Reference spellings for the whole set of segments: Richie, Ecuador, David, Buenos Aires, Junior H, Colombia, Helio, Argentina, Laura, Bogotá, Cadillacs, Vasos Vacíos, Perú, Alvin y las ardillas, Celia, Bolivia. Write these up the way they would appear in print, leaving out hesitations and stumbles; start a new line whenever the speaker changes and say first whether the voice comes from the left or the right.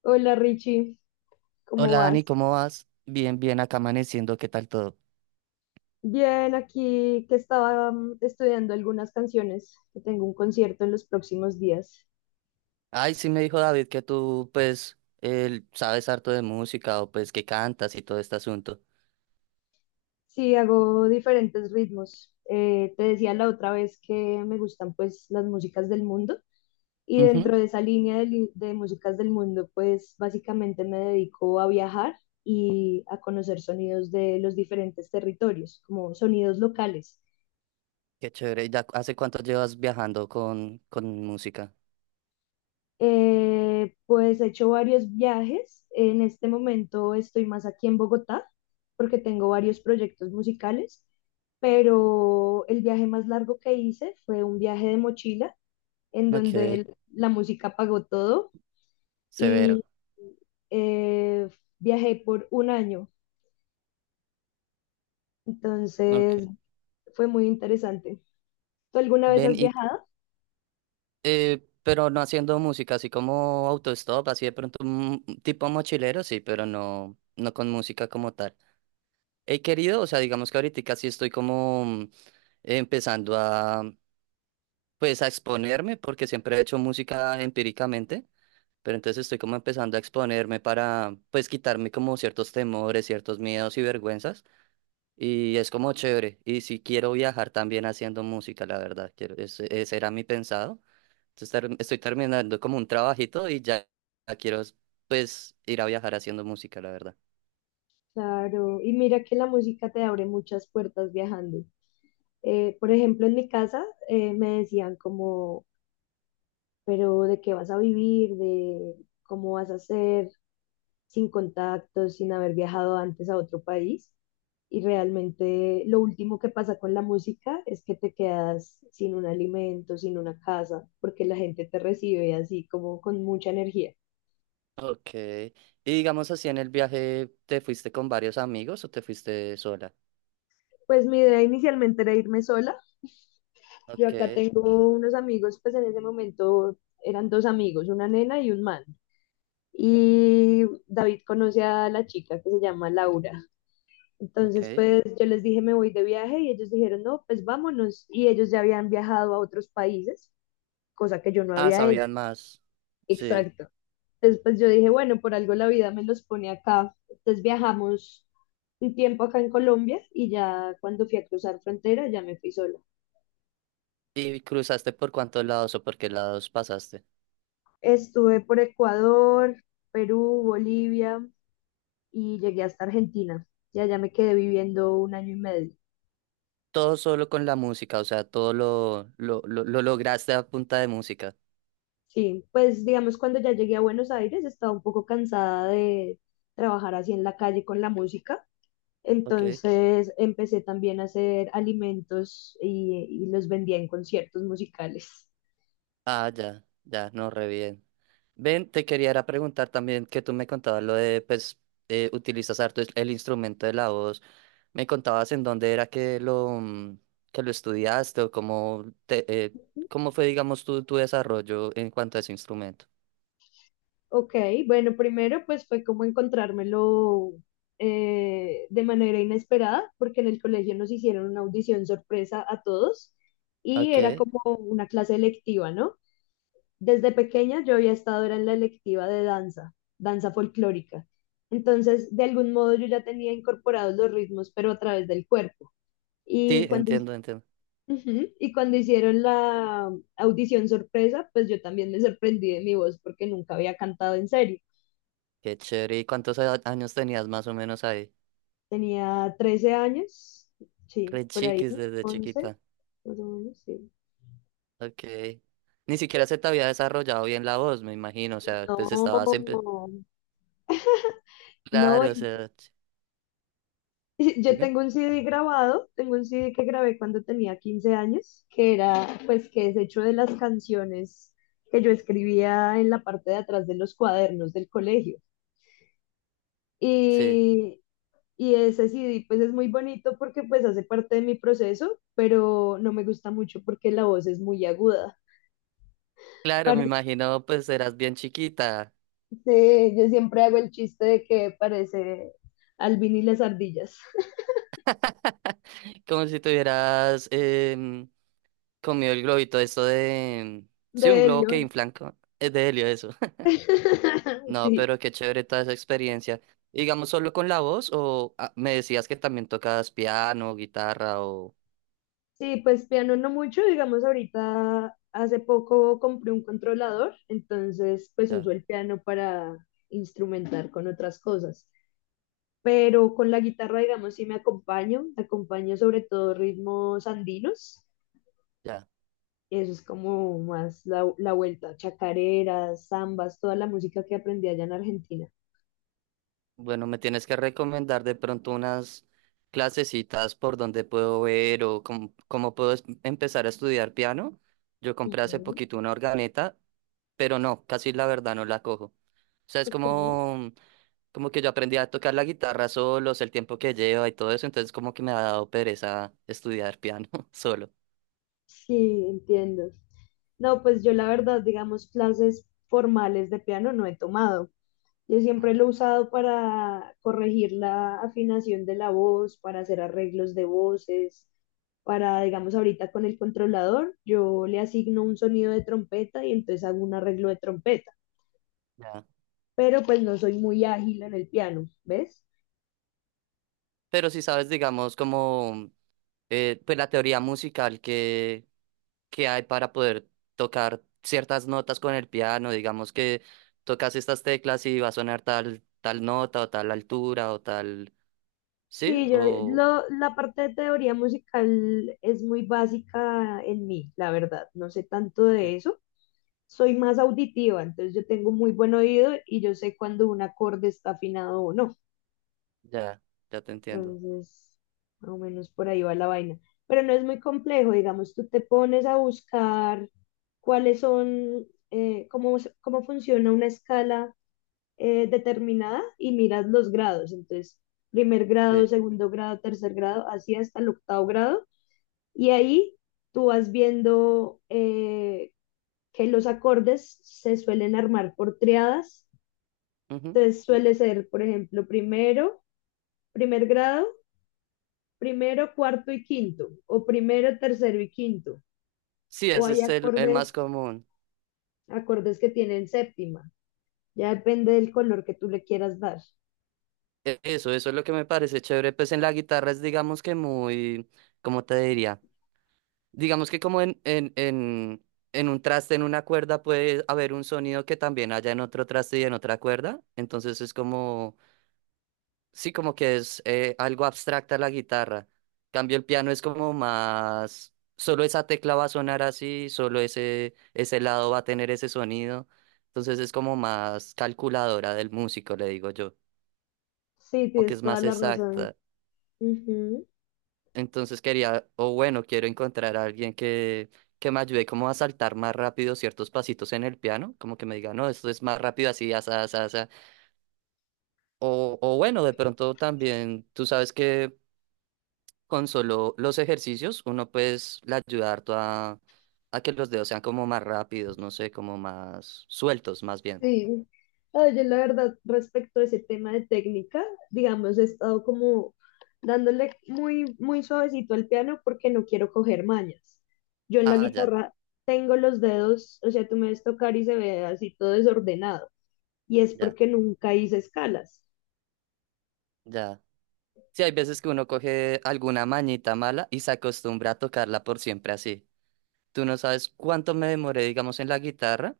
left: Hola Richie, ¿cómo
right: Hola Dani,
left: vas?
right: ¿cómo vas? Bien, bien, acá amaneciendo, ¿qué tal todo?
left: Bien, aquí que estaba estudiando algunas canciones, que tengo un concierto en los próximos días.
right: Ay, sí me dijo David que tú, pues, él sabes harto de música o pues que cantas y todo este asunto.
left: Sí, hago diferentes ritmos. Te decía la otra vez que me gustan pues las músicas del mundo y
right: Ujú.
left: dentro de esa línea de músicas del mundo, pues básicamente me dedico a viajar y a conocer sonidos de los diferentes territorios, como sonidos locales.
right: Qué chévere. ¿Y ya hace cuánto llevas viajando con música?
left: Pues he hecho varios viajes. En este momento estoy más aquí en Bogotá porque tengo varios proyectos musicales, pero el viaje más largo que hice fue un viaje de mochila en donde
right: Ok,
left: la música pagó todo
right: severo.
left: y eh, viajé por un año.
right: Ok.
left: Entonces fue muy interesante. ¿Tú alguna vez
right: Ven
left: has
right: y,
left: viajado?
right: pero no haciendo música, así como autostop, así de pronto tipo mochilero, sí, pero no, no con música como tal. He querido, o sea, digamos que ahorita sí estoy como empezando pues a exponerme, porque siempre he hecho música empíricamente, pero entonces estoy como empezando a exponerme para, pues, quitarme como ciertos temores, ciertos miedos y vergüenzas, y es como chévere, y si quiero viajar también haciendo música, la verdad, quiero, ese era mi pensado, entonces estoy terminando como un trabajito y ya ya quiero, pues, ir a viajar haciendo música, la verdad.
left: Claro, y mira que la música te abre muchas puertas viajando. Por ejemplo, en mi casa me decían como, pero ¿de qué vas a vivir? ¿De cómo vas a hacer sin contactos, sin haber viajado antes a otro país? Y realmente lo último que pasa con la música es que te quedas sin un alimento, sin una casa, porque la gente te recibe así como con mucha energía.
right: Ok, y digamos así en el viaje, ¿te fuiste con varios amigos o te fuiste sola?
left: Pues mi idea inicialmente era irme sola. Yo
right: Ok,
left: acá tengo unos amigos, pues en ese momento eran dos amigos, una nena y un man. Y David conoce a la chica que se llama Laura. Entonces,
right: ok.
left: pues yo les dije, me voy de viaje y ellos dijeron, no, pues vámonos. Y ellos ya habían viajado a otros países, cosa que yo no
right: Ah,
left: había hecho.
right: sabían más. Sí.
left: Exacto. Entonces, pues yo dije, bueno, por algo la vida me los pone acá. Entonces viajamos un tiempo acá en Colombia y ya cuando fui a cruzar frontera ya me fui sola.
right: ¿Y cruzaste por cuántos lados o por qué lados pasaste?
left: Estuve por Ecuador, Perú, Bolivia y llegué hasta Argentina. Ya allá me quedé viviendo un año y medio.
right: Todo solo con la música, o sea, todo lo lograste a punta de música.
left: Sí, pues digamos cuando ya llegué a Buenos Aires estaba un poco cansada de trabajar así en la calle con la música,
right: Ok.
left: entonces empecé también a hacer alimentos y, los vendía en conciertos musicales.
right: Ah, ya, ya, no, re bien. Ven, te quería era preguntar también que tú me contabas lo de, pues, utilizas harto el instrumento de la voz. Me contabas en dónde era que lo estudiaste o cómo, cómo fue, digamos, tu desarrollo en cuanto a ese instrumento.
left: Ok, bueno, primero pues fue como encontrármelo, de manera inesperada, porque en el colegio nos hicieron una audición sorpresa a todos y era
right: Ok.
left: como una clase electiva, ¿no? Desde pequeña yo había estado era en la electiva de danza, danza folclórica. Entonces, de algún modo yo ya tenía incorporados los ritmos, pero a través del cuerpo.
right: Sí,
left: Y cuando, hi-
right: entiendo, entiendo.
left: Ujú, y cuando hicieron la audición sorpresa, pues yo también me sorprendí de mi voz porque nunca había cantado en serio.
right: Qué chévere. ¿Y cuántos años tenías más o menos ahí?
left: Tenía 13 años, sí,
right: Re
left: por ahí,
right: chiquis desde
left: 11,
right: chiquita.
left: más o menos, sí.
right: Ok. Ni siquiera se te había desarrollado bien la voz, me imagino. O sea, pues estabas siempre.
left: No, no,
right: Claro, o sea.
left: yo
right: Dime.
left: tengo un CD grabado, tengo un CD que grabé cuando tenía 15 años, que era, pues, que es hecho de las canciones que yo escribía en la parte de atrás de los cuadernos del colegio.
right: Sí.
left: Y, y ese CD, pues, es muy bonito porque, pues, hace parte de mi proceso, pero no me gusta mucho porque la voz es muy aguda.
right: Claro, me
left: Parece,
right: imagino, pues eras bien chiquita.
left: yo siempre hago el chiste de que parece Alvin y las ardillas
right: Como si tuvieras em, comido el globito, esto de. Sí,
left: de
right: un globo que
left: helio.
right: inflan. Es de helio, eso. No,
left: Sí.
right: pero qué chévere toda esa experiencia. Digamos, solo con la voz, o me decías que también tocabas piano, guitarra, o.
left: Sí, pues piano no mucho, digamos ahorita hace poco compré un controlador, entonces pues
right: Ya,
left: uso el piano para instrumentar con otras cosas, pero con la guitarra digamos sí me acompaño, acompaño sobre todo ritmos andinos,
right: ya.
left: eso es como más la vuelta, chacareras, zambas, toda la música que aprendí allá en Argentina.
right: Bueno, me tienes que recomendar de pronto unas clasecitas por donde puedo ver o cómo puedo empezar a estudiar piano. Yo compré hace
left: Ujú,
right: poquito una organeta, pero no, casi la verdad no la cojo. O sea, es
left: ok.
right: como que yo aprendí a tocar la guitarra solos, el tiempo que lleva y todo eso, entonces como que me ha dado pereza estudiar piano solo.
left: Sí, entiendo. No, pues yo la verdad, digamos, clases formales de piano no he tomado. Yo
right: Ah,
left: siempre
right: ¿no?
left: lo he usado para corregir la afinación de la voz, para hacer arreglos de voces, para, digamos, ahorita con el controlador, yo le asigno un sonido de trompeta y entonces hago un arreglo de trompeta,
right: Ya.
left: pero pues no soy muy ágil en el piano, ¿ves?
right: Pero si sabes, digamos, como pues la teoría musical que hay para poder tocar ciertas notas con el piano, digamos que tocas estas teclas y va a sonar tal, tal nota o tal altura o tal, ¿sí?
left: Sí, yo
right: O,
left: la parte de teoría musical es muy básica en mí, la verdad, no sé tanto
right: ok,
left: de eso. Soy más auditiva, entonces yo tengo muy buen oído y yo sé cuando un acorde está afinado o no.
right: ya, ya te entiendo.
left: Entonces, más o menos por ahí va la vaina. Pero no es muy complejo, digamos, tú te pones a buscar cuáles son, cómo, cómo funciona una escala determinada y miras los grados. Entonces, primer grado,
right: Sí,
left: segundo grado, tercer grado, así hasta el octavo grado. Y ahí tú vas viendo que los acordes se suelen armar por triadas.
right: ujú.
left: Entonces, suele ser, por ejemplo, primer grado primero, cuarto y quinto, o primero, tercero y quinto,
right: Sí,
left: o
right: ese
left: hay
right: es el más común.
left: acordes que tienen séptima, ya depende del color que tú le quieras dar.
right: Eso, eso es lo que me parece chévere. Pues en la guitarra es, digamos que muy, ¿cómo te diría? Digamos que como en un traste, en una cuerda, puede haber un sonido que también haya en otro traste y en otra cuerda. Entonces es como, sí, como que es algo abstracta la guitarra. Cambio el piano es como más, solo esa tecla va a sonar así, solo ese lado va a tener ese sonido. Entonces es como más calculadora del músico, le digo yo.
left: Sí,
right: Como que
left: tienes
right: es
left: toda
right: más
left: la razón.
right: exacta.
left: Ujú,
right: Entonces quería, o bueno, quiero encontrar a alguien que me ayude como a saltar más rápido ciertos pasitos en el piano, como que me diga, no, esto es más rápido así, asa, asa, asa. O bueno, de pronto también, tú sabes que con solo los ejercicios uno pues le ayuda harto a que los dedos sean como más rápidos, no sé, como más sueltos más bien.
left: sí. Ah, yo la verdad, respecto a ese tema de técnica, digamos, he estado como dándole muy, muy suavecito al piano porque no quiero coger mañas. Yo en la
right: Ah, ya,
left: guitarra tengo los dedos, o sea, tú me ves tocar y se ve así todo desordenado. Y es
right: ya,
left: porque nunca hice escalas.
right: ya. Sí, hay veces que uno coge alguna mañita mala y se acostumbra a tocarla por siempre así. Tú no sabes cuánto me demoré, digamos, en la guitarra.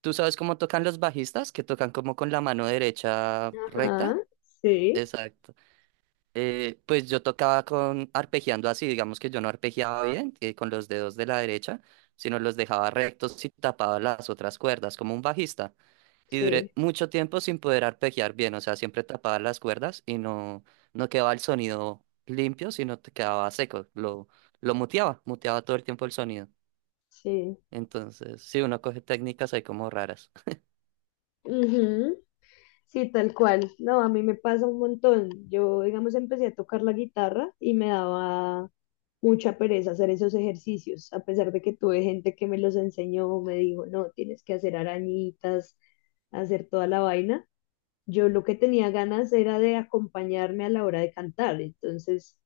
right: ¿Tú sabes cómo tocan los bajistas, que tocan como con la mano derecha
left: Ajá,
right: recta?
left: sí,
right: Exacto. Pues yo tocaba con arpegiando así, digamos que yo no arpegiaba bien, con los dedos de la derecha, sino los dejaba rectos y tapaba las otras cuerdas, como un bajista. Y duré
left: sí,
right: mucho tiempo sin poder arpegiar bien, o sea, siempre tapaba las cuerdas y no quedaba el sonido limpio, sino te quedaba seco. Lo muteaba, muteaba todo el tiempo el sonido.
left: sí.
right: Entonces, sí, uno coge técnicas ahí como raras.
left: Ujú, sí, tal cual. No, a mí me pasa un montón. Yo, digamos, empecé a tocar la guitarra y me daba mucha pereza hacer esos ejercicios, a pesar de que tuve gente que me los enseñó, me dijo, no, tienes que hacer arañitas, hacer toda la vaina. Yo lo que tenía ganas era de acompañarme a la hora de cantar. Entonces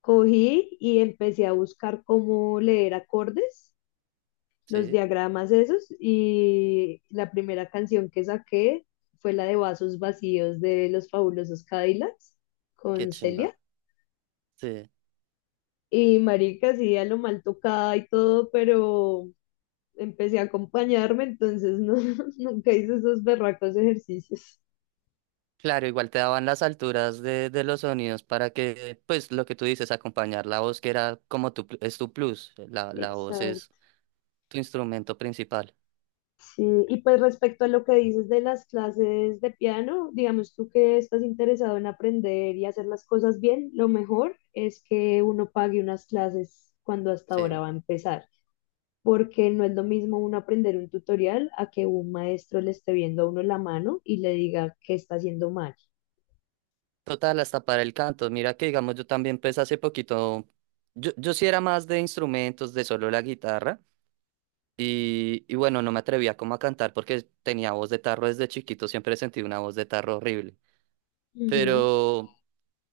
left: cogí y empecé a buscar cómo leer acordes, los
right: Sí,
left: diagramas esos, y la primera canción que saqué fue la de Vasos Vacíos de los Fabulosos Cadillacs
right: qué
left: con
right: chimba.
left: Celia.
right: Sí.
left: Y marica, sí, a lo mal tocada y todo, pero empecé a acompañarme, entonces no, nunca hice esos berracos ejercicios.
right: Claro, igual te daban las alturas de los sonidos para que, pues, lo que tú dices, acompañar la voz, que era como es tu plus. La voz es
left: Exacto.
right: tu instrumento principal.
left: Sí, y pues respecto a lo que dices de las clases de piano, digamos tú que estás interesado en aprender y hacer las cosas bien, lo mejor es que uno pague unas clases cuando hasta ahora
right: Sí.
left: va a empezar, porque no es lo mismo uno aprender un tutorial a que un maestro le esté viendo a uno la mano y le diga que está haciendo mal.
right: Total, hasta para el canto. Mira que, digamos, yo también, pues, hace poquito, yo sí era más de instrumentos, de solo la guitarra. Y bueno, no me atrevía como a cantar porque tenía voz de tarro desde chiquito, siempre sentí una voz de tarro horrible.
left: Ujú,
right: Pero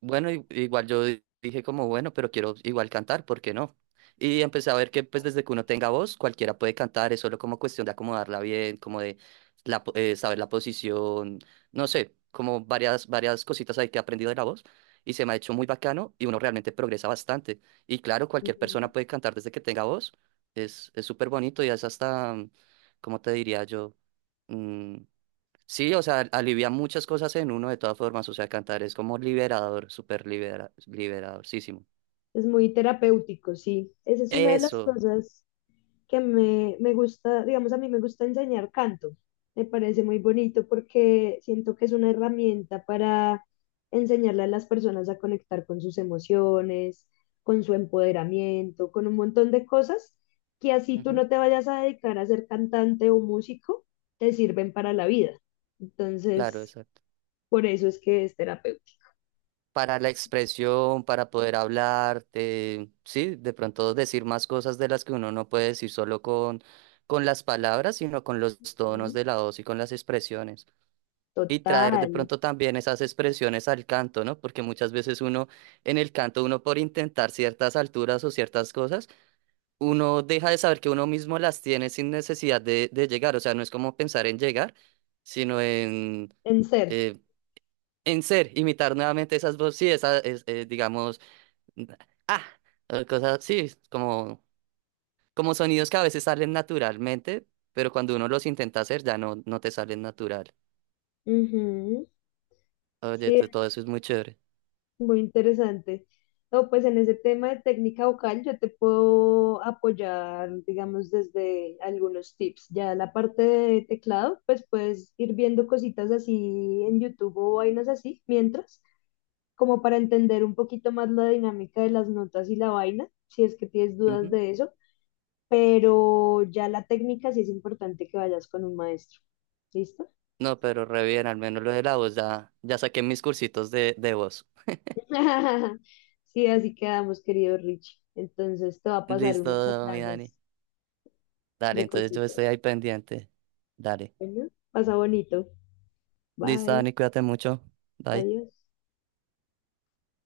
right: bueno, igual yo dije como, bueno, pero quiero igual cantar, ¿por qué no? Y empecé a ver que pues desde que uno tenga voz, cualquiera puede cantar, es solo como cuestión de acomodarla bien, como de saber la posición, no sé, como varias, varias cositas ahí que he aprendido de la voz y se me ha hecho muy bacano y uno realmente progresa bastante. Y claro, cualquier
left: ujú.
right: persona puede cantar desde que tenga voz, es súper bonito y es hasta, ¿cómo te diría yo? Mm, Sí, o sea, alivia muchas cosas en uno de todas formas, o sea, cantar es como liberador, súper liberadorcísimo.
left: Es muy terapéutico, sí. Esa es una de las
right: Eso,
left: cosas que me gusta, digamos, a mí me gusta enseñar canto. Me parece muy bonito porque siento que es una herramienta para enseñarle a las personas a conectar con sus emociones, con su empoderamiento, con un montón de cosas que así tú
right: ujú,
left: no te vayas a dedicar a ser cantante o músico, te sirven para la vida.
right: claro,
left: Entonces,
right: exacto.
left: por eso es que es terapéutico.
right: Para la expresión, para poder hablar, sí, de pronto decir más cosas de las que uno no puede decir solo con las palabras, sino con los tonos
left: ¿No?
right: de la voz y con las expresiones. Y traer de
left: Total,
right: pronto también esas expresiones al canto, ¿no? Porque muchas veces uno, en el canto, uno por intentar ciertas alturas o ciertas cosas, uno deja de saber que uno mismo las tiene sin necesidad de llegar. O sea, no es como pensar en llegar, sino
left: en ser.
right: eh, en ser, imitar nuevamente esas voces, sí, digamos, n- ah, o cosas, sí, como sonidos que a veces salen naturalmente, pero cuando uno los intenta hacer ya no te salen natural.
left: Ujú,
right: Oye,
left: sí,
right: todo eso es muy chévere.
left: muy interesante. No, pues en ese tema de técnica vocal yo te puedo apoyar, digamos, desde algunos tips. Ya la parte de teclado, pues puedes ir viendo cositas así en YouTube o vainas así, mientras, como para entender un poquito más la dinámica de las notas y la vaina, si es que tienes dudas
right: Ujú.
left: de eso. Pero ya la técnica sí es importante que vayas con un maestro. ¿Listo?
right: No, pero re bien, al menos lo de la voz, ya, ya saqué mis cursitos de voz.
left: Sí, así quedamos, querido Richie. Entonces te va a pasar
right: Listo,
left: unos
right: mi Dani.
left: enlaces
right: Dale,
left: de
right: entonces yo estoy
left: cositas.
right: ahí pendiente. Dale.
left: Bueno, pasa bonito.
right: Listo,
left: Bye.
right: Dani, cuídate mucho. Bye.
left: Adiós.